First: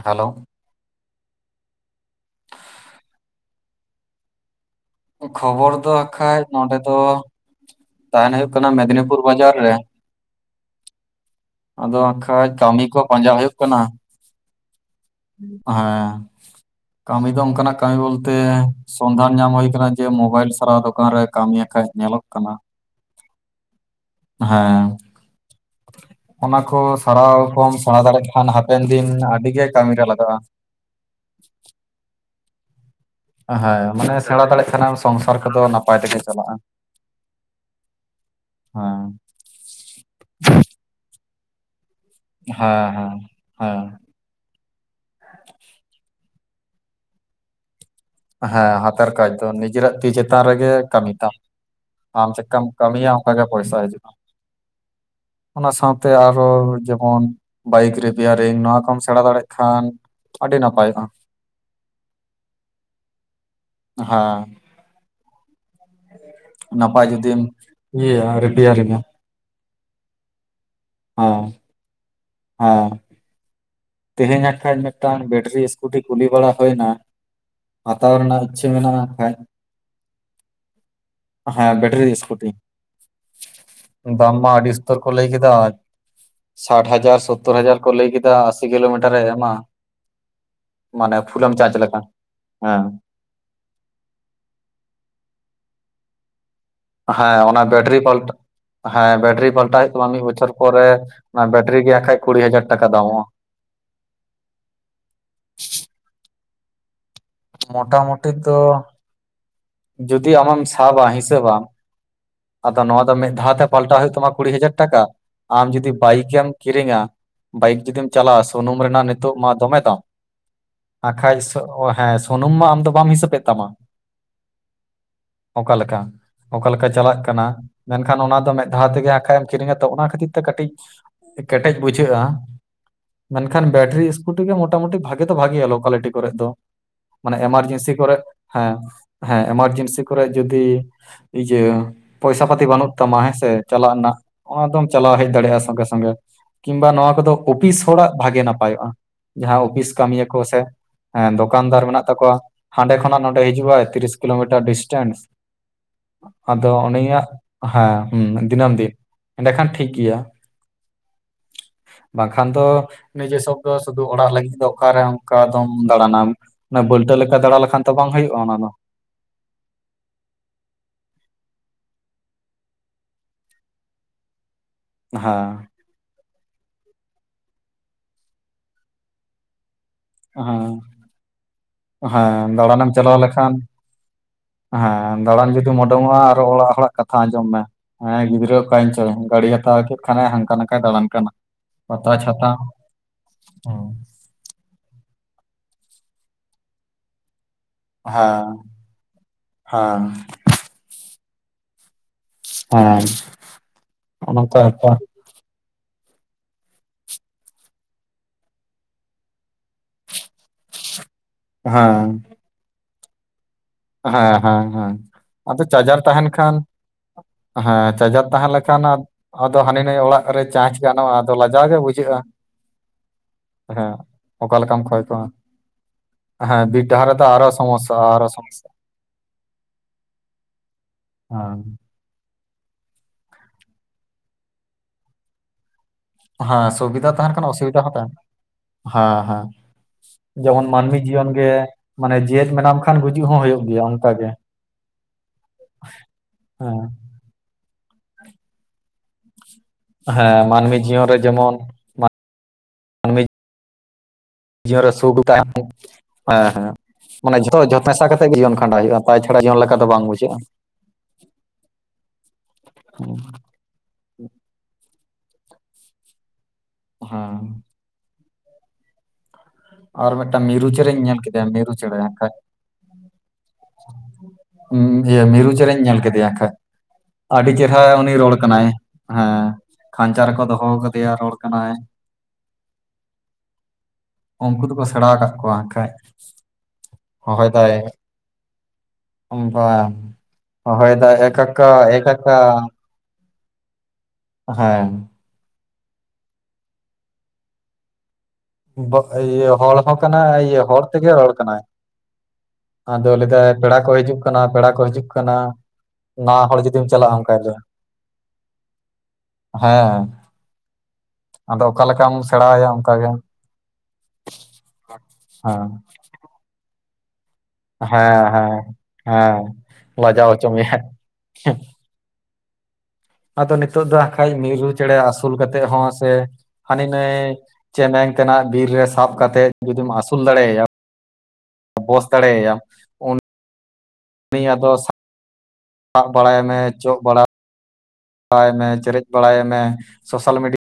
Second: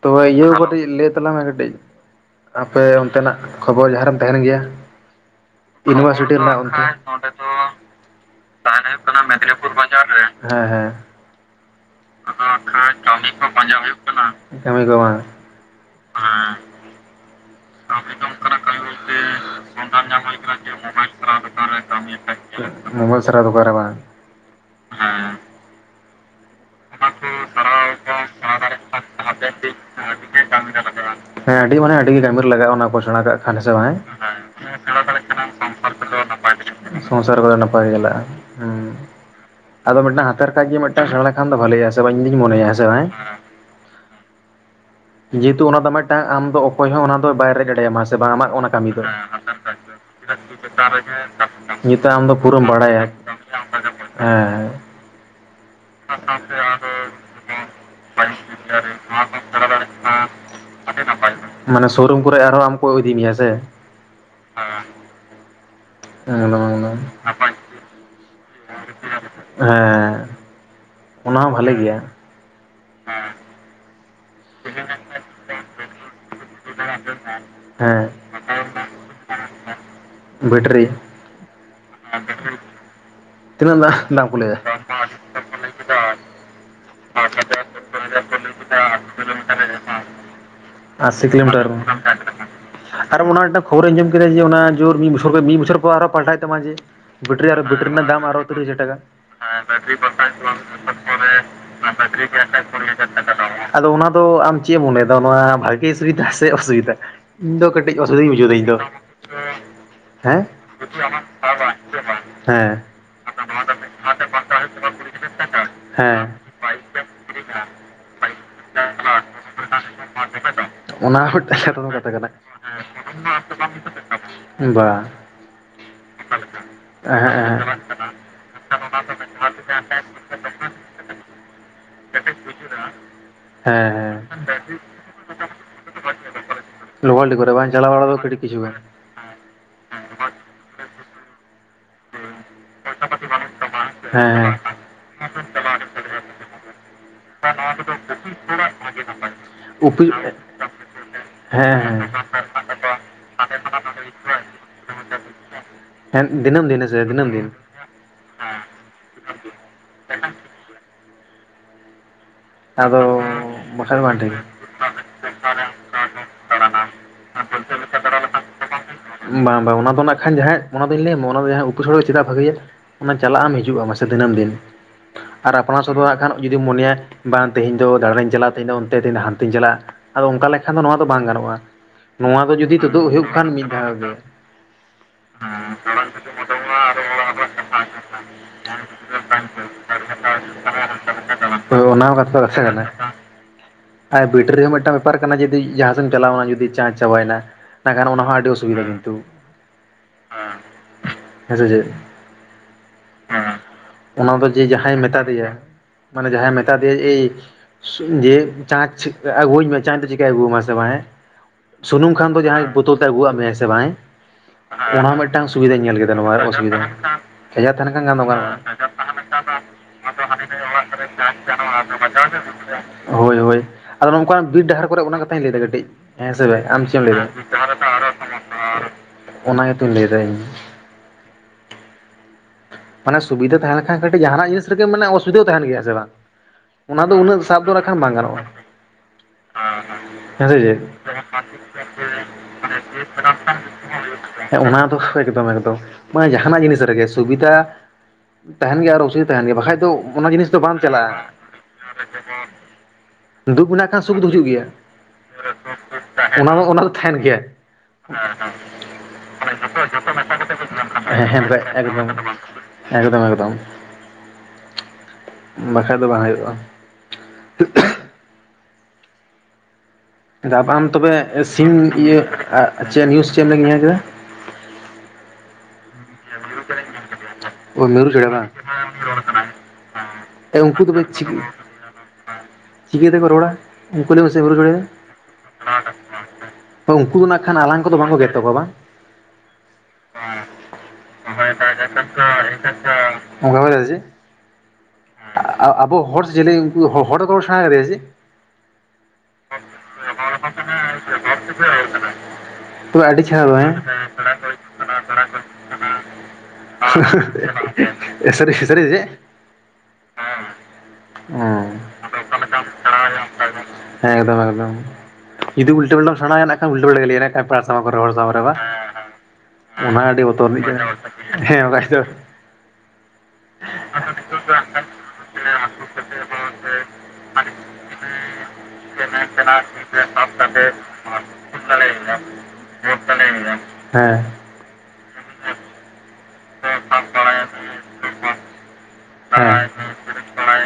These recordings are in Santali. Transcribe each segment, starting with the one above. ᱛᱚᱵᱮ ᱦᱮᱞᱳ ᱤᱭᱟᱹ ᱠᱟᱹᱴᱤᱡ ᱞᱟᱹᱭ- ᱛᱟᱞᱟᱝ ᱢᱮ ᱠᱟᱹᱴᱤᱡ ᱟᱯᱮ ᱚᱱᱛᱮᱱᱟᱜ ᱠᱷᱚᱵᱚᱨ ᱡᱟᱦᱟᱸᱨᱮᱢ ᱛᱟᱦᱮᱱ ᱜᱮᱭᱟ᱾ ᱠᱷᱚᱵᱚᱨ ᱫᱚ ᱤᱭᱩᱱᱤᱵᱟᱨᱥᱤᱴᱤ ᱠᱷᱟᱡ ᱱᱚᱰᱮ ᱫᱚ [unintelligible] ᱚᱱ- ᱛᱟᱦᱮᱱ ᱛᱟᱦᱮᱱ ᱫᱚ ᱦᱩᱭᱩᱜ ᱠᱟᱱᱟ ᱢᱮᱫᱽᱱᱤᱯᱩᱨ ᱵᱟᱡᱟᱨ ᱨᱮ᱾ ᱟᱫᱚ ᱟᱠᱷᱟᱡ ᱠᱟᱹᱢᱤ ᱠᱚ ᱯᱟᱸᱡᱟ ᱦᱩᱭᱩᱜ ᱠᱟᱱᱟ᱾ ᱠᱟᱹᱢᱤ ᱠᱚ ᱵᱟᱝ ᱟᱦᱮᱸ ᱠᱟᱹᱢᱤ ᱫᱚ ᱚᱝᱠᱟᱱᱟᱜ- ᱠᱟᱹᱢᱤ ᱵᱚᱞᱛᱮ ᱥᱚᱱᱫᱷᱟᱱ ᱧᱟᱢ ᱦᱩᱭ ᱠᱟᱱᱟ ᱡᱮ ᱢᱳᱵᱟᱭᱤᱞ ᱥᱟᱨᱟᱣ ᱫᱚᱠᱟᱱ ᱨᱮ ᱠᱟᱹᱢᱤ ᱟᱠᱷᱟᱡ ᱧᱮᱞᱚᱜ ᱠᱟᱱᱟ᱾ ᱢᱳᱵᱟᱭᱤᱞ ᱥᱟᱨᱣᱟ ᱫᱚᱠᱟᱱ ᱨᱮ ᱵᱟᱝ᱾ ᱦᱮᱸ ᱦᱮᱸ᱾ ᱚᱱᱟ ᱠᱚ ᱥᱮᱨᱟᱢ ᱠᱚᱢ ᱥᱮᱬᱟ ᱫᱟᱲᱮ ᱠᱮ ᱠᱷᱟᱱ ᱦᱟᱯᱮᱱ ᱫᱤᱱ ᱟᱹᱰᱮ ᱜᱮ ᱠᱟᱹᱢᱤ ᱨᱮ ᱞᱟᱜᱟᱜᱼᱟ᱾ ᱦᱮᱸ ᱟᱹᱰᱤ ᱢᱟᱱᱮ ᱟᱹᱰᱤ ᱜᱮ ᱠᱟᱹᱢᱤ ᱨᱮ ᱞᱟᱜᱟᱜᱼᱟ ᱚᱱᱟ ᱠᱚᱥ᱾ ᱦᱮᱸ ᱢᱟᱱᱮ ᱥᱮᱬᱟ ᱫᱟᱲᱮᱭᱟᱜ ᱠᱷᱟᱱ ᱮᱢ ᱥᱚᱝᱥᱟᱨ ᱠᱚᱫᱚ ᱱᱟᱯᱟᱭ ᱛᱮᱜᱮ ᱪᱟᱞᱟᱜᱼᱟ᱾ ᱥᱚᱝᱥᱟᱨ ᱠᱚᱨᱮ ᱱᱟᱯᱟᱭ ᱪᱟᱞᱟᱜᱼᱟ ᱦᱮᱸ᱾ ᱟᱫᱚ ᱢᱤᱫᱴᱟᱝ ᱦᱟᱛᱮᱨ ᱠᱟᱡ ᱜᱮ ᱢᱤᱫᱴᱟᱝ ᱥᱮᱬᱟ ᱞᱮ ᱠᱷᱟᱱ ᱫᱚ ᱵᱟᱹᱞᱮᱭᱟ ᱥᱮᱜ᱾ ᱦᱟᱸ ᱦᱟᱸ ᱦᱟᱸ ᱡᱮᱦᱮᱛᱩ ᱚᱱᱟ ᱫᱚ ᱢᱤᱫᱴᱟᱝ ᱟᱢ ᱫᱚ ᱚᱠᱚᱭ ᱦᱚᱸ ᱚᱱᱟ ᱫᱚ ᱵᱟᱭ ᱨᱮᱡ ᱫᱟᱲᱮᱭᱟᱢᱟ ᱥᱮ ᱵᱟᱝ ᱟᱢᱟᱜ ᱚᱱᱟ ᱦᱮᱸ ᱠᱟᱹᱢᱤ ᱫᱚ ᱦᱟᱛᱮᱨ ᱠᱟᱡ ᱱᱤᱡᱮᱨᱟᱜ ᱛᱤ ᱪᱮᱛᱟᱱ ᱨᱮᱜᱮ ᱠᱟᱹᱢᱤ ᱛᱟᱢ ᱱᱤᱛᱚᱜ ᱟᱢ ᱫᱚ ᱪᱮᱫᱠᱟᱢ ᱯᱩᱨᱟᱹᱢ ᱵᱟᱲᱟᱭᱟ ᱠᱟᱹᱢᱤᱭᱟ ᱚᱱᱠᱟᱜᱮ ᱯᱚᱭᱥᱟ ᱦᱤᱡᱩᱜᱼᱟ ᱦᱮᱸ ᱚᱱᱟ ᱥᱟᱶᱛᱮ ᱛᱮ ᱟᱨᱦᱚᱸ ᱡᱮᱢᱚᱱ ᱵᱟᱭᱤᱠ ᱨᱤᱯᱮᱤᱭᱟᱨᱤᱝ ᱱᱚᱣᱟ ᱠᱚᱢ ᱥᱮᱬᱟ ᱫᱟᱲᱮᱜ ᱠᱷᱟᱱ ᱟᱹᱰᱤ ᱱᱟᱯᱟᱭᱚᱜᱼᱟ ᱢᱟᱱᱮ ᱥᱳᱨᱩᱢ ᱠᱚᱨᱮ ᱟᱨᱦᱚᱸ ᱟᱢ ᱠᱚ ᱤᱫᱤ ᱢᱮᱭᱟ ᱥᱮ ᱦᱟᱸ ᱦᱮᱸ [unintelligible] ᱱᱟᱯᱟᱭ ᱡᱩᱫᱤᱢ ᱤᱭᱟᱹᱭᱟ ᱨᱤ ᱦᱮᱸ ᱚᱱᱟ ᱦᱮᱸ ᱦᱚᱸ ᱵᱷᱟᱞᱤ ᱜᱮᱭᱟ ᱦᱮᱸ ᱦᱮᱸ ᱛᱮᱦᱮᱧ ᱟᱠᱷᱟᱡ ᱢᱤᱫᱴᱟᱝ ᱵᱮᱴᱨᱤ ᱥᱠᱩᱴᱤ ᱠᱩᱞᱤ ᱵᱟᱲᱟ ᱦᱩᱭᱱᱟ᱾ [inaudible] ᱦᱟᱛᱟᱣ ᱨᱮᱱᱟᱜ ᱤᱪᱪᱷᱟᱹ ᱢᱮᱱᱟᱜᱼᱟ ᱟᱠᱷᱟᱡ᱾ ᱵᱮᱴᱨᱤ ᱦᱮᱸ ᱵᱮᱴᱨᱤ ᱥᱤᱥᱠᱩᱴᱤ ᱛᱤᱱᱟᱹᱜ ᱫᱟᱢ ᱠᱚ ᱢᱟ ᱞᱟᱹᱭᱟ ᱟᱹᱰᱤ ᱩᱥᱛᱟᱹᱨ ᱠᱚ ᱞᱟᱹᱭ ᱠᱮᱫᱟ᱾ ᱥᱟᱴ ᱦᱟᱡᱟᱨ ᱥᱳᱛᱛᱚᱨ ᱦᱟᱡᱟᱨ ᱠᱚ ᱞᱟᱹᱭ ᱠᱮᱫᱟ᱾ ᱠᱤᱞᱳᱢᱤᱴᱟᱨ ᱨᱮ ᱮᱢᱟ ᱢᱟᱱᱮ ᱯᱷᱩᱞᱮᱢ ᱪᱟᱸᱡ ᱞᱮᱠᱷᱟᱱ ᱦᱮᱸ᱾ ᱟᱨᱚ ᱚᱱᱟ ᱢᱤᱫᱴᱟᱝ ᱠᱷᱚᱵᱚᱨᱤᱧᱡᱚᱢ ᱠᱮᱫᱟ ᱡᱮ, ᱚᱱᱟ ᱡᱚᱨ ᱢᱤᱫ ᱵᱚᱪᱷᱚᱨ ᱜᱮ ᱢᱤᱫ ᱵᱚᱪᱷᱚᱨ ᱯᱚᱨ ᱟᱨᱦᱚ ᱯᱟᱞᱴᱟᱭ ᱛᱟᱢᱟ ᱡᱮ ᱦᱮᱸ ᱵᱮᱴᱨᱤ ᱚᱱᱟ ᱟᱨᱚ ᱵᱮᱴᱨᱤ ᱨᱮᱱᱟᱜ ᱫᱟᱢ ᱯᱟᱞᱴᱟ ᱟᱨᱦᱚ ᱛᱤᱱᱟᱹᱜ ᱥᱮᱴᱮᱨᱟ [unintelligible] ᱦᱮᱸ ᱵᱮᱴᱨᱤ ᱯᱟᱞᱴᱟᱣ ᱦᱩᱭᱩᱜ ᱛᱟᱢᱟ ᱢᱤᱫ ᱵᱚᱪᱷᱚᱨ ᱯᱚᱨᱮ ᱚᱱᱟ ᱵᱮᱴᱨᱤ ᱜᱮ ᱦᱟᱸᱜ ᱠᱷᱟᱡ ᱠᱩᱲᱤ ᱦᱟᱡᱟᱨ ᱴᱟᱠᱟ ᱫᱟᱢᱚᱜᱼᱟ [unintelligible] ᱟᱫᱚ ᱚᱱᱟ ᱫᱚ ᱟᱢ ᱪᱮᱢ ᱢᱚᱱᱮᱭᱫᱟ ᱱᱚᱣᱟ ᱵᱷᱟᱜᱤ ᱥᱩᱵᱤᱫᱷᱟ ᱥᱮ ᱚᱥᱩᱵᱤᱫᱷᱟ? ᱤᱧ ᱫᱚ ᱠᱟᱹᱴᱤᱡ ᱚᱥᱩᱵᱤᱫᱷᱟᱧ ᱵᱩᱡᱷᱟᱹᱣ ᱫᱟ ᱤᱧ ᱫᱚ᱾ ᱡᱩᱫᱤ ᱦᱮᱸ ᱟᱢᱟᱢ ᱥᱟᱵᱼᱟ ᱦᱤᱥᱟᱹᱵ ᱦᱮᱸ ᱵᱟᱝ ᱪᱚ ᱵᱟᱝ᱾ ᱟᱫᱚ ᱱᱚᱣᱟ ᱫᱚ ᱢᱤᱫ ᱫᱷᱟᱣ ᱛᱮ ᱯᱟᱞᱴᱟᱣ ᱦᱩᱭᱩᱜ ᱛᱟᱢᱟ ᱠᱩᱲᱤ ᱦᱟᱡᱟᱨ ᱴᱟᱠᱟ᱾ ᱟᱢ ᱡᱩᱫᱤ ᱦᱮᱸ ᱵᱟᱭᱤᱠᱮᱢ ᱠᱤᱨᱤᱧᱟ᱾ ᱵᱟᱭᱤᱠ ᱡᱩᱫᱤᱢ ᱪᱟᱞᱟᱣᱼᱟ ᱥᱩᱱᱩᱢ ᱨᱮᱱᱟᱜ ᱱᱤᱛᱚᱜ ᱢᱟ ᱫᱚᱢᱮ ᱫᱟᱢ᱾ ᱚᱱᱟ ᱟᱠᱷᱟᱡ ᱦᱚᱸ ᱥᱩ ᱥᱟᱛᱟᱢ ᱠᱟᱛᱷᱟ ᱦᱮᱸ ᱠᱟᱱᱟ ᱥᱩᱱᱩᱢ ᱢᱟ ᱟᱢ ᱫᱚ ᱵᱟᱢ ᱦᱤᱥᱟᱹᱵᱮᱫ ᱛᱟᱢᱟ᱾ ᱵᱟ ᱚᱠᱟᱞᱮᱠᱟ? ᱚᱠᱟ ᱞᱮᱠᱟ ᱪᱟᱞᱟᱜ ᱮᱦᱮᱸᱜ ᱠᱟᱱᱟ ᱮᱦᱮᱸᱜ ᱢᱮᱱᱠᱷᱟᱱ ᱚᱱᱟ ᱫᱚ ᱢᱤᱫ ᱫᱷᱟᱣ ᱛᱮᱜᱮ ᱦᱟᱸᱠᱷᱟᱡ ᱮᱢ ᱠᱤᱨᱤᱧᱟ ᱛᱚ ᱚᱱᱟ ᱠᱷᱟᱹᱛᱤᱨ ᱛᱮ ᱠᱟᱹᱴᱤᱡ ᱠᱮᱴᱮᱡ ᱵᱩᱡᱷᱟᱹᱜᱼᱟ᱾ ᱢᱮᱱᱠᱷᱟᱱ ᱦᱮᱸ ᱵᱮᱴᱨᱤ ᱦᱮᱸ ᱤᱥᱠᱩᱴᱤ ᱜᱮ ᱢᱚᱴᱟᱢᱩᱴᱤ ᱵᱷᱟᱜᱮ ᱫᱚ ᱵᱷᱟᱜᱮᱭᱟ ᱞᱳᱠᱟᱞᱤᱴᱤ ᱠᱚᱨᱮᱜ ᱫᱚ᱾ ᱢᱟᱱᱮ ᱞᱳᱣᱟᱞᱰᱤ ᱠᱚᱨᱮ ᱵᱟᱝ ᱪᱟᱞᱟᱣ ᱮᱢᱟᱨᱡᱤᱱᱥᱤ ᱵᱟᱲᱟ ᱫᱚ ᱠᱚᱨᱮᱜ ᱠᱟᱹᱴᱤᱡ ᱠᱤᱪᱷᱩ ᱦᱮᱸ ᱦᱮᱸ ᱮᱢᱟᱨᱡᱤᱱᱥᱤ ᱠᱚᱨᱮᱜ ᱡᱩᱫᱤ ᱤᱭᱟᱹ ᱯᱚᱭᱥᱟ ᱯᱟᱛᱤ ᱵᱟᱹᱱᱩᱜ ᱛᱟᱢᱟ ᱦᱮᱸ ᱥᱮ ᱪᱟᱞᱟᱜ ᱨᱮᱱᱟᱜ, ᱦᱮᱸ ᱦᱮᱸ ᱚᱱᱟ ᱫᱚᱢ ᱪᱟᱞᱟᱣ ᱦᱮᱡ ᱫᱟᱲᱮᱭᱟᱜᱼᱟ ᱥᱚᱝᱜᱮ ᱥᱚᱝᱜᱮ᱾ ᱠᱤᱝᱵᱟ ᱱᱚᱣᱟ ᱠᱚᱫᱚ ᱚᱯᱤᱥ ᱦᱚᱲᱟᱜ ᱵᱷᱟᱜᱮ ᱱᱟᱯᱟᱭᱚᱜᱼᱟ᱾ ᱡᱟᱦᱟᱸ ᱚᱯᱤᱥ ᱩᱯᱤ ᱠᱟᱹᱢᱤᱭᱟ ᱠᱚ ᱥᱮ ᱦᱮᱸ ᱫᱚᱠᱟᱱᱫᱟᱨ ᱢᱮᱱᱟᱜ ᱛᱟᱠᱚᱣᱟ, ᱦᱟᱸᱰᱮ ᱠᱷᱚᱱᱟᱜ ᱱᱚᱸᱰᱮ ᱦᱤᱡᱩᱜᱼᱟᱭ ᱛᱤᱨᱤᱥ ᱠᱤᱞᱳᱢᱤᱴᱟᱨ ᱰᱤᱥᱴᱮᱱᱥ ᱦᱮᱸ ᱫᱤᱱᱟᱹᱢ ᱟᱫᱚ ᱫᱤᱱ ᱦᱮᱸᱥᱮ ᱩᱱᱤᱭᱟᱜ ᱫᱤᱱᱟᱹᱢ ᱫᱤᱱ ᱦᱮᱸ ᱦᱩᱸ ᱫᱤᱱᱟᱹᱢ ᱫᱤᱱ ᱮᱸᱰᱮᱠᱷᱟᱱ ᱴᱷᱤᱠ ᱜᱮᱭᱟ᱾ ᱵᱟᱝᱠᱷᱟᱱ ᱫᱚ ᱟᱫᱚ ᱱᱤᱡᱮ ᱥᱚᱵᱫᱚ ᱵᱟᱠᱷᱟᱡ ᱥᱩᱫᱷᱩ ᱫᱚ ᱵᱟᱝ ᱚᱲᱟᱜ ᱴᱷᱤᱠ ᱞᱟᱹᱜᱤᱫ ᱫᱚ ᱚᱠᱟᱨᱮᱦᱚᱢ ᱠᱟ ᱫᱚᱢ ᱫᱟᱬᱟᱱᱟᱢ ᱵᱟᱹᱞᱴᱟᱹ ᱞᱮᱠᱟ ᱫᱟᱬᱟ ᱞᱮᱠᱷᱟᱱ ᱛᱚ ᱵᱟᱝ ᱦᱩᱭᱩᱜᱼᱟ ᱚᱱᱟ ᱫᱚ᱾ ᱵᱟᱝ ᱵᱟᱝ ᱚᱱᱟ ᱫᱚ ᱱᱟᱜ ᱠᱷᱟᱱ ᱡᱟᱦᱟᱸ ᱚᱱᱟ ᱫᱚᱧ ᱞᱟᱹᱭᱟ ᱚᱱᱟ ᱫᱚ ᱩᱛᱟᱹᱨᱟᱹᱣ ᱪᱮᱫᱟᱜ ᱵᱷᱟᱜᱤᱭᱟ? ᱚᱱᱟ ᱪᱟᱞᱟᱜ ᱟᱢ ᱦᱤᱡᱩᱜᱼᱟᱢ ᱢᱟᱥᱮ ᱫᱤᱱᱟᱹᱢ ᱫᱤᱱ ᱦᱮᱸ ᱟᱨ ᱟᱯᱱᱟᱨ ᱠᱚᱫᱚ ᱦᱟᱸᱜ ᱠᱷᱟᱱ ᱡᱩᱫᱤᱢ ᱢᱚᱱᱮᱭᱟ ᱵᱟᱝ ᱛᱮᱦᱮᱧ ᱫᱚ ᱫᱬᱟᱱᱤᱧ ᱪᱟᱞᱟᱜᱼᱟ, ᱛᱮᱦᱮᱧ ᱫᱚ ᱚᱱᱛᱮ ᱛᱮᱦᱮᱧ ᱫᱚ ᱦᱟᱱᱛᱮᱧ ᱪᱟᱞᱟᱜᱼᱟ ᱟᱫᱚ ᱚᱝᱠᱟ ᱦᱮᱸ ᱞᱮᱠᱷᱟᱱ ᱫᱚ ᱱᱚᱣᱟ ᱫᱚ ᱵᱟᱝ ᱜᱟᱱᱚᱜᱼᱟ, ᱱᱚᱣᱟ ᱫᱚ ᱦᱮᱸ ᱡᱩᱫᱤ ᱫᱟᱬᱟᱱᱮᱢ ᱛᱩᱫᱩᱜ ᱪᱟᱞᱟᱣ ᱦᱩᱭᱩᱜ ᱠᱷᱟᱱ ᱞᱮᱠᱷᱟᱱ ᱢᱤᱫ ᱫᱷᱟᱣ ᱜᱮ᱾ ᱦᱮᱸ ᱫᱟᱬᱟᱱ ᱡᱩᱫᱤᱢ ᱚᱰᱚᱝᱚᱜᱼᱟ ᱟᱨᱦᱚᱸ ᱚᱲᱟᱜ ᱦᱚᱲᱟᱜ ᱠᱟᱛᱷᱟ ᱟᱸᱡᱚᱢ ᱢᱮ ᱦᱮᱸ ᱜᱤᱫᱽᱨᱟᱹ ᱚᱠᱟᱭᱮᱱ ᱪᱚᱭ, ᱜᱟᱹᱲᱤ ᱦᱟᱛᱟᱣ ᱠᱮᱫ ᱠᱟᱱᱟᱭ ᱦᱟᱱᱠᱟ ᱱᱟᱠᱟᱭ ᱫᱟᱲᱟᱱ ᱠᱟᱱᱟ ᱦᱳᱭ ᱚᱱᱟ ᱯᱟᱛᱟ ᱦᱚᱸ ᱠᱟᱛᱷᱟ ᱫᱚ ᱪᱷᱟᱛᱟ ᱠᱟᱛᱷᱟ ᱠᱟᱱᱟ ᱦᱩᱸ᱾ ᱟᱨ ᱵᱮᱴᱨᱤ ᱦᱚᱸ ᱢᱤᱫᱴᱟᱝ ᱵᱮᱯᱟᱨ ᱠᱟᱱᱟ ᱡᱩᱫᱤ ᱡᱟᱦᱟᱸᱥᱮᱫᱮᱢ ᱪᱟᱞᱟᱣ ᱠᱟᱱᱟ ᱡᱩᱫᱤ ᱪᱟᱨᱡᱽ ᱪᱟᱵᱟᱭᱱᱟ᱾ ᱱᱟᱠᱷᱟᱱ ᱚᱱᱟ ᱦᱚᱸ ᱟᱹᱰᱤ ᱦᱮᱸ ᱚᱥᱩᱵᱤᱫᱷᱟ ᱠᱤᱱᱛᱩ ᱦᱮᱸ ᱦᱮᱸᱥᱮᱪᱮᱫ᱾ ᱦᱮᱸ ᱦᱮᱸ ᱚᱱᱟ ᱫᱚ ᱚᱱᱠᱟ ᱡᱮ ᱡᱟᱦᱟᱸᱭ ᱵᱮᱯᱟᱨ ᱢᱮᱛᱟ ᱫᱮᱭᱟ ᱢᱟᱱᱮ ᱡᱟᱦᱟᱸ ᱢᱮᱛᱟ ᱮᱭ ᱡᱮ ᱪᱟᱸᱪ ᱟᱹᱜᱩᱟᱹᱧ ᱢᱮ ᱪᱟᱸᱪ ᱫᱚ ᱪᱤᱠᱟᱭ ᱟᱹᱜᱩ ᱣᱟᱢᱟ ᱥᱮ ᱵᱟᱝ ᱦᱮᱸ ᱦᱮᱸ ᱥᱩᱱᱩᱢ ᱠᱷᱟᱱ ᱫᱚ ᱡᱟᱦᱟᱸᱭ ᱵᱳᱛᱚᱞ ᱛᱮ ᱟᱹᱜᱩᱣᱟᱜ ᱢᱮᱭᱟᱭ ᱥᱮ ᱵᱟᱝ ᱦᱮᱸ ᱦᱮᱸ ᱦᱮᱸ ᱚᱱᱟ ᱦᱚᱸ ᱢᱤᱫᱴᱟᱝ ᱟᱫᱚ ᱥᱩᱵᱤᱫᱟᱧ ᱪᱟᱨᱡᱟᱨ ᱧᱮᱞ ᱠᱮᱫᱟ ᱛᱟᱦᱮᱱ ᱱᱚᱣᱟ ᱨᱮ ᱠᱷᱟᱱ ᱚᱥᱩᱵᱤᱫᱟ ᱪᱟᱡᱟᱨ ᱦᱮᱸ ᱛᱟᱦᱮᱱ ᱠᱟᱱ ᱜᱟᱱ ᱪᱟᱨᱡᱟᱨ ᱫᱚ ᱛᱟᱦᱮᱸ ᱜᱟᱱᱚᱜᱼᱟ᱾ ᱞᱮᱠᱷᱟᱱ ᱪᱟᱡᱟᱨ ᱛᱟᱦᱮ ᱞᱮᱱ ᱠᱷᱟᱱ ᱟᱫᱚ ᱦᱟᱹᱱᱤ ᱱᱟᱹᱭ ᱚᱲᱟᱜ ᱫᱚ ᱨᱮ ᱪᱟᱨᱡᱽ ᱜᱟᱱᱚᱜᱼᱟ ᱟᱫᱚ ᱞᱟᱡᱟᱣ ᱜᱮ ᱟᱫᱚ ᱵᱩᱡᱷᱟᱹᱜᱼᱟ [unintelligible] ᱦᱳᱭ ᱦᱳᱭ᱾ ᱦᱮᱸ ᱟᱫᱚ ᱱᱚᱝᱠᱟ ᱚᱠᱟ ᱵᱤᱨ ᱞᱮᱠᱟᱢ ᱰᱟᱦᱟᱨ ᱠᱷᱚᱭ ᱠᱚᱨᱮᱜ ᱚᱱᱟ ᱠᱚᱣᱟ ᱠᱟᱛᱷᱟᱧ ᱞᱟᱹᱭᱫᱟ ᱠᱟᱹᱴᱤᱡ ᱦᱮᱸ ᱥᱮ [unintelligible] ᱵᱤᱨ ᱟᱢ ᱪᱮᱫ ᱮᱢ ᱰᱟᱦᱟᱨ ᱨᱮᱫᱚ ᱞᱟᱹᱭᱫᱟ ᱟᱨᱚ ᱛᱟᱦᱞᱮ ᱛᱚ ᱥᱚᱢᱚᱥᱥᱟ ᱟᱨᱚ ᱥᱚᱢᱚᱥᱥᱟ ᱥᱚᱢᱚᱥᱟᱜᱼᱟ᱾ ᱚᱱᱟ ᱜᱮᱛᱤᱚᱧ ᱞᱟᱹᱭᱫᱟ ᱤᱧ᱾ ᱦᱮᱸ ᱢᱟᱱᱮ ᱥᱩᱵᱤᱫᱷᱟ ᱛᱟᱦᱮᱸ ᱞᱮᱠᱷᱟᱱ ᱠᱟᱴᱤᱡ ᱡᱟᱦᱟᱱᱟᱜ ᱡᱤᱱᱤᱥ ᱨᱮᱜᱮ ᱢᱟᱱᱮ ᱚᱥᱩᱵᱤᱫᱷᱟ ᱫᱚ ᱛᱟᱦᱮᱱ ᱜᱮᱭᱟ ᱥᱮ ᱵᱟᱝ᱾ ᱦᱮᱸ ᱚᱱᱟ ᱥᱩᱵᱤᱫᱟ ᱫᱚ ᱛᱟᱦᱮᱸᱱ ᱩᱱᱟᱹᱜ ᱠᱷᱟᱱ ᱥᱟᱵ ᱫᱚ ᱚᱥᱩᱵᱤᱫᱟ ᱦᱚᱸ ᱛᱟᱦᱮᱱᱟ, ᱦᱮᱸ ᱦᱮᱸ᱾ ᱥᱟᱨᱤ ᱡᱮᱢᱚᱱ ᱜᱮ [inaudible] ᱢᱟᱹᱱᱢᱤ ᱡᱤᱭᱚᱱ ᱜᱮ ᱢᱟᱱᱮ ᱡᱮᱣᱮᱫ ᱢᱮᱱᱟᱢ ᱠᱷᱟᱱ ᱜᱩᱡᱩᱜ ᱦᱚᱸ ᱦᱩᱭᱩᱜ ᱜᱮᱭᱟ ᱚᱱᱠᱟᱜᱮ ᱦᱮᱸ ᱚᱱᱟ ᱫᱚ ᱮᱠᱫᱚᱢ ᱮᱠᱫᱚᱢ ᱢᱟᱱᱮ ᱡᱟᱦᱟᱱᱟᱜ ᱡᱤᱱᱤᱥ ᱦᱮᱸ ᱨᱮᱜᱮ ᱥᱩᱵᱤᱫᱟ ᱛᱟᱦᱮᱱ ᱜᱮᱭᱟ ᱟᱨ ᱚᱥᱩᱵᱤ ᱛᱟᱦᱮᱱ ᱜᱮᱭᱟ ᱵᱟᱠᱷᱟ ᱫᱚ ᱚᱱᱟ ᱦᱮᱸ ᱡᱤᱱᱤᱥ ᱫᱚ ᱢᱟᱹᱱᱢᱤ ᱵᱟᱝ ᱡᱤᱭᱚᱱ ᱨᱮ ᱪᱟᱞᱟᱜᱼᱟ᱾ ᱡᱮᱢᱚᱱ ᱢᱟᱹᱱᱢᱤ [inaudible] ᱫᱩᱜ ᱢᱮᱱᱟᱜ ᱠᱷᱟᱱ ᱥᱩᱠ ᱫᱚ ᱦᱤᱡᱩᱜ ᱜᱮᱭᱟ ᱡᱤᱭᱚᱱ ᱨᱮ ᱥᱩᱠ ᱛᱟᱦᱮᱱ ᱦᱮᱸ ᱚᱱᱟ ᱫᱚ ᱦᱮᱸ ᱚᱱᱟ ᱫᱚ ᱛᱟᱦᱮᱱ ᱢᱟᱱᱮ ᱜᱮᱭᱟ ᱡᱷᱚᱛᱚ ᱡᱷᱚᱛᱚ ᱦᱟᱥᱟ ᱠᱟᱛᱮ ᱡᱤᱭᱚᱱ ᱠᱷᱟᱸᱰᱟᱣ ᱦᱩᱭᱩᱜᱼᱟ᱾ ᱛᱟ ᱪᱷᱟᱲᱟ ᱡᱤᱭᱚᱱ ᱞᱮᱠᱟ ᱫᱚ ᱵᱟᱝ ᱵᱩᱡᱷᱟᱹᱜᱼᱟ᱾ ᱦᱮᱸ ᱦᱮᱸ, ᱮᱠᱫᱚᱢ ᱮᱠᱫᱚᱢ ᱾ ᱮᱠᱫᱚᱢ ᱮᱠᱫᱚᱢ ᱵᱟᱠᱷᱟ ᱫᱚ ᱵᱟᱝ ᱦᱩᱭᱩᱜᱼᱟ᱾ ᱦᱮᱸ᱾ [inaudible] ᱟᱨ ᱢᱮᱜᱴᱟᱝ ᱢᱤᱨᱩ ᱟᱢ ᱟᱢ ᱪᱮᱨᱮᱧ ᱧᱮᱞ ᱛᱚᱵᱮ ᱠᱮᱫᱮᱭᱟ ᱢᱤᱨᱩ ᱥᱤᱢ ᱪᱮᱬᱮ ᱟᱝ ᱤᱭᱟᱹ ᱠᱷᱟ ᱪᱮᱫ ᱱᱤᱭᱩᱡ ᱪᱮᱫ ᱮᱢ ᱞᱟᱹᱭ ᱧᱮᱞ ᱠᱮᱫᱟ ᱩᱸ ᱦᱤᱭᱟᱹ ᱢᱤᱨᱩ ᱪᱮᱬᱮᱧ ᱧᱮᱞ ᱠᱮᱫᱮᱭᱟ ᱠᱷᱟᱡ ᱟᱹᱰᱤ ᱪᱮᱨᱦᱟ ᱚ ᱢᱤᱨᱩ ᱩᱱᱤᱭ ᱪᱮᱬᱮ ᱨᱚᱲ ᱵᱟᱝ ᱠᱟᱱᱟᱭ, ᱦᱮᱸ ᱠᱷᱟᱧᱪᱟ ᱨᱮᱠᱚ ᱫᱚᱦᱚᱣ ᱩᱱᱠᱩ ᱫᱚ ᱠᱟᱫᱮᱭᱟ ᱨᱚᱲ ᱠᱟᱱᱟᱭ᱾ ᱪᱤᱠᱟᱹ ᱛᱮᱠᱚ ᱨᱚᱲᱟ? ᱩᱱᱠᱩ ᱞᱟᱹᱭ ᱢᱮᱥᱮ ᱢᱤᱨᱩ ᱩᱝᱠᱩ ᱫᱩᱠᱩ ᱪᱮᱬᱮ ᱥᱮᱬᱟᱣ ᱠᱚᱣᱟ ᱦᱟᱝᱠᱷᱟᱡ᱾ ᱩᱱᱠᱩ ᱫᱚ ᱱᱟᱜ ᱠᱷᱟᱱ ᱟᱞᱟᱝ ᱠᱚᱫᱚ ᱵᱟᱝ ᱠᱚ ᱜᱮᱫ ᱛᱟᱠᱚᱣᱟ ᱵᱟᱝ᱾ ᱵᱟᱝ ᱦᱚᱼᱦᱚᱭ ᱫᱟᱭ ᱮ ᱠᱟᱠᱟ ᱮ ᱠᱟ ᱠᱟᱠᱟ ᱮ ᱠᱟᱠᱟ, ᱚᱝᱠᱟ ᱦᱚᱭ ᱫᱟᱭ ᱥᱮᱪᱤᱜ᱾ ᱦᱮᱸ᱾ ᱟᱵᱚ ᱦᱚᱲ ᱥᱮ ᱪᱮᱞᱮ ᱩᱱᱠᱩ ᱫᱚ ᱦᱚᱲ ᱛᱮᱠᱚ ᱨᱚᱲ ᱥᱮᱬᱟ ᱟᱠᱟᱫᱮᱭᱟ ᱥᱮ ᱪᱮᱫ? ᱵᱚ-ᱤᱭᱟᱹ ᱦᱚᱲ ᱦᱚᱸ ᱠᱟᱱᱟᱭ ᱤᱭᱟᱹ ᱦᱚᱲ ᱛᱮᱜᱮ ᱨᱚᱲ ᱠᱟᱱᱟᱭ᱾ ᱛᱚᱵᱮ ᱟᱫᱚ ᱟᱹᱰᱤ ᱞᱟᱹᱭᱫᱟᱭ, ᱪᱮᱦᱨᱟ ᱨᱚᱲ ᱯᱮᱲᱟ ᱠᱚ ᱦᱤᱡᱩᱜ ᱠᱟᱱᱟ᱾ ᱯᱮᱲᱟ ᱠᱚ ᱦᱤᱡᱩᱜ ᱠᱟᱱᱟ᱾ [inaudible] ᱱᱟᱣᱟ ᱦᱚᱲ ᱡᱩᱫᱤᱢ ᱪᱟᱞᱟᱜᱼᱟ ᱚᱱᱠᱟᱭ ᱞᱟᱹᱭᱟ ᱥᱟᱹᱨ ᱥᱮ ᱪᱮᱫ? ᱦᱮᱸ, ᱟᱫᱚ ᱚᱸ ᱚᱠᱟ ᱞᱮᱠᱟᱢ ᱥᱮᱬᱟᱣ ᱟᱭᱟ ᱚᱱᱠᱟ ᱜᱮ᱾ ᱦᱮᱸ ᱮᱠᱫᱚᱢ ᱮᱠᱫᱚᱢ ᱾ ᱦᱮᱸ ᱡᱤᱫᱤ ᱩᱞᱴᱟᱹ ᱯᱟᱞᱴᱟᱢ ᱥᱮᱬᱟ ᱟᱭᱟ ᱱᱟᱜ ᱠᱷᱟᱱ ᱩᱞᱴᱟᱹ ᱯᱟᱞᱴᱟᱭ ᱞᱟᱹᱭᱟ ᱱᱟᱜ ᱠᱷᱟ [unintelligible] ᱦᱚᱲ ᱦᱮᱸ ᱥᱟᱢᱟᱝ ᱨᱮ ᱦᱮᱸ ᱵᱟᱝ, ᱦᱮᱸ ᱚᱱᱟ ᱟᱹᱰᱤ ᱞᱟᱡᱟᱣ ᱦᱚᱪᱚ ᱵᱚᱛᱚᱨ ᱟᱱᱤᱡ ᱜᱮ, ᱢᱮᱭᱟᱭ ᱦᱮᱸ ᱵᱟᱠᱷᱟᱡ ᱫᱚ ᱾ ᱟᱫᱚ ᱱᱤᱛᱚᱜ ᱫᱚ ᱦᱟᱸᱠᱷᱟᱡ ᱢᱤᱨᱩ ᱪᱮᱬᱮ ᱟᱹᱥᱩᱞ ᱠᱟᱛᱮᱜ ᱦᱚᱸ ᱥᱮ ᱦᱟᱹᱱᱤ ᱱᱟᱹᱭ ᱪᱮᱢᱮᱧ ᱛᱮᱱᱟᱜ ᱵᱤᱨ ᱨᱮ ᱥᱟᱵ ᱠᱟᱛᱮᱫ ᱡᱩᱫᱤᱢ ᱟᱹᱥᱩᱞ ᱫᱟᱲᱮᱭᱟᱭᱟ᱾ ᱵᱚᱥ ᱫᱟᱲᱮᱭᱟᱢ [unintelligible] ᱦᱮᱸ᱾ ᱩᱱᱤ ᱟᱫᱚ ᱥᱟᱵ ᱵᱟᱲᱟᱭᱮᱢᱮ ᱪᱚᱜ ᱵᱟᱲᱟ ᱟᱭ ᱢᱮ ᱪᱮᱨᱮᱡ ᱦᱮᱸ ᱵᱟᱲᱟᱭᱮᱢᱮ ᱥᱳᱥᱟᱞ ᱢᱤᱰᱤ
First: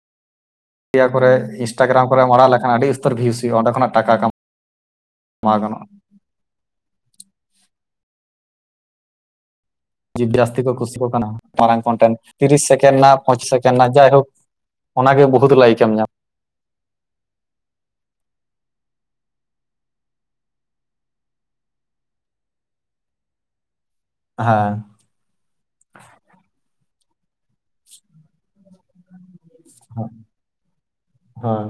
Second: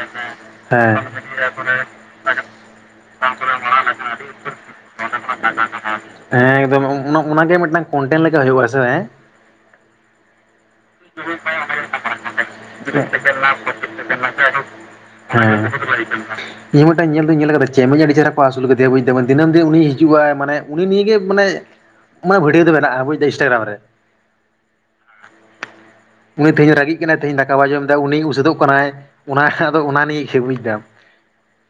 ᱦᱮᱸ ᱭᱟ ᱠᱚᱨᱮ ᱤᱥᱴᱟᱜᱨᱟᱢ ᱠᱚᱨᱮᱢ ᱟᱲᱟᱜ ᱞᱮᱠᱷᱟᱱ ᱟᱹᱰᱤ ᱩᱥᱛᱟᱨ ᱵᱷᱤᱭᱩᱥ ᱦᱩᱭᱩᱜᱼᱟ ᱚᱰᱮ ᱠᱷᱚ ᱴᱟᱠᱟ ᱠᱟ [unintelligible] ᱦᱮᱸ ᱮᱠᱫᱚᱢ ᱚᱱ-ᱚᱱᱟ-ᱚᱱᱟᱜᱮ ᱢᱤᱜᱴᱟᱝ ᱠᱚᱱᱴᱮᱱ ᱞᱮᱠᱟ ᱦᱩᱭᱩᱜᱼᱟ ᱥᱮ ᱮᱸ᱾ ᱡᱤᱵᱽ ᱡᱟᱹᱥᱛᱤ ᱠᱚ ᱠᱩᱥᱤᱭᱟ ᱠᱟᱱᱟ ᱢᱟᱨᱟᱝ ᱠᱚᱱᱴᱮᱱ ᱛᱤᱨᱤᱥ ᱥᱮᱠᱮᱱᱰ ᱨᱮᱱᱟᱜ ᱯᱚᱸᱪᱤᱥ ᱥᱮᱠᱮᱱᱰ ᱨᱮᱱᱟᱜ ᱡᱟᱭ ᱦᱳᱠ ᱚᱱᱟ ᱜᱮ ᱵᱚᱦᱩᱛ ᱞᱟᱭᱤᱠ ᱮᱢ ᱧᱟᱢ᱾ ᱦᱮᱸ ᱢᱤᱫᱴᱟᱝ ᱧᱮᱞ ᱫᱚᱧ ᱧᱮᱞ ᱟᱠᱟᱫᱟ ᱪᱮᱢᱮᱧ ᱟᱹᱰᱤ ᱪᱮᱦᱮᱨᱟ ᱠᱚ ᱟᱹᱥᱩᱞ ᱟᱠᱟᱫᱮᱭᱟ ᱵᱩᱡᱫᱟᱢ ᱟᱨ ᱫᱤᱱᱟᱹᱢ ᱜᱮ ᱩᱱᱤ ᱦᱤᱡᱩᱜᱼᱟ ᱢᱟᱱᱮ ᱩᱱᱤ ᱱᱤᱭᱟᱹ ᱜᱮ ᱢᱟᱱᱮ ᱚᱱᱟ ᱵᱷᱤᱰᱤᱭᱳ ᱫᱚ ᱵᱮᱱᱟᱜᱼᱟ ᱵᱩᱡᱽ ᱫᱟ ᱤᱱᱴᱟᱜᱨᱟᱢ ᱨᱮ᱾ ᱦᱮᱸ᱾ ᱩᱱᱤ ᱛᱮᱦᱤᱧ ᱨᱟᱹᱜᱤᱜ ᱠᱟᱱᱟᱭ, ᱛᱮᱦᱤᱧ ᱫᱟᱠᱟᱟᱭ ᱡᱚᱢᱫᱟ, ᱩᱱᱤᱭ ᱩᱥᱟᱹᱫᱚᱜ ᱠᱟᱱᱟᱭ᱾ ᱚᱱᱟ ᱟᱫᱚ ᱚᱱᱟ ᱱᱤᱭᱮ ᱵᱩᱡ ᱫᱟᱢ᱾ [inaudible] ᱦᱮᱸ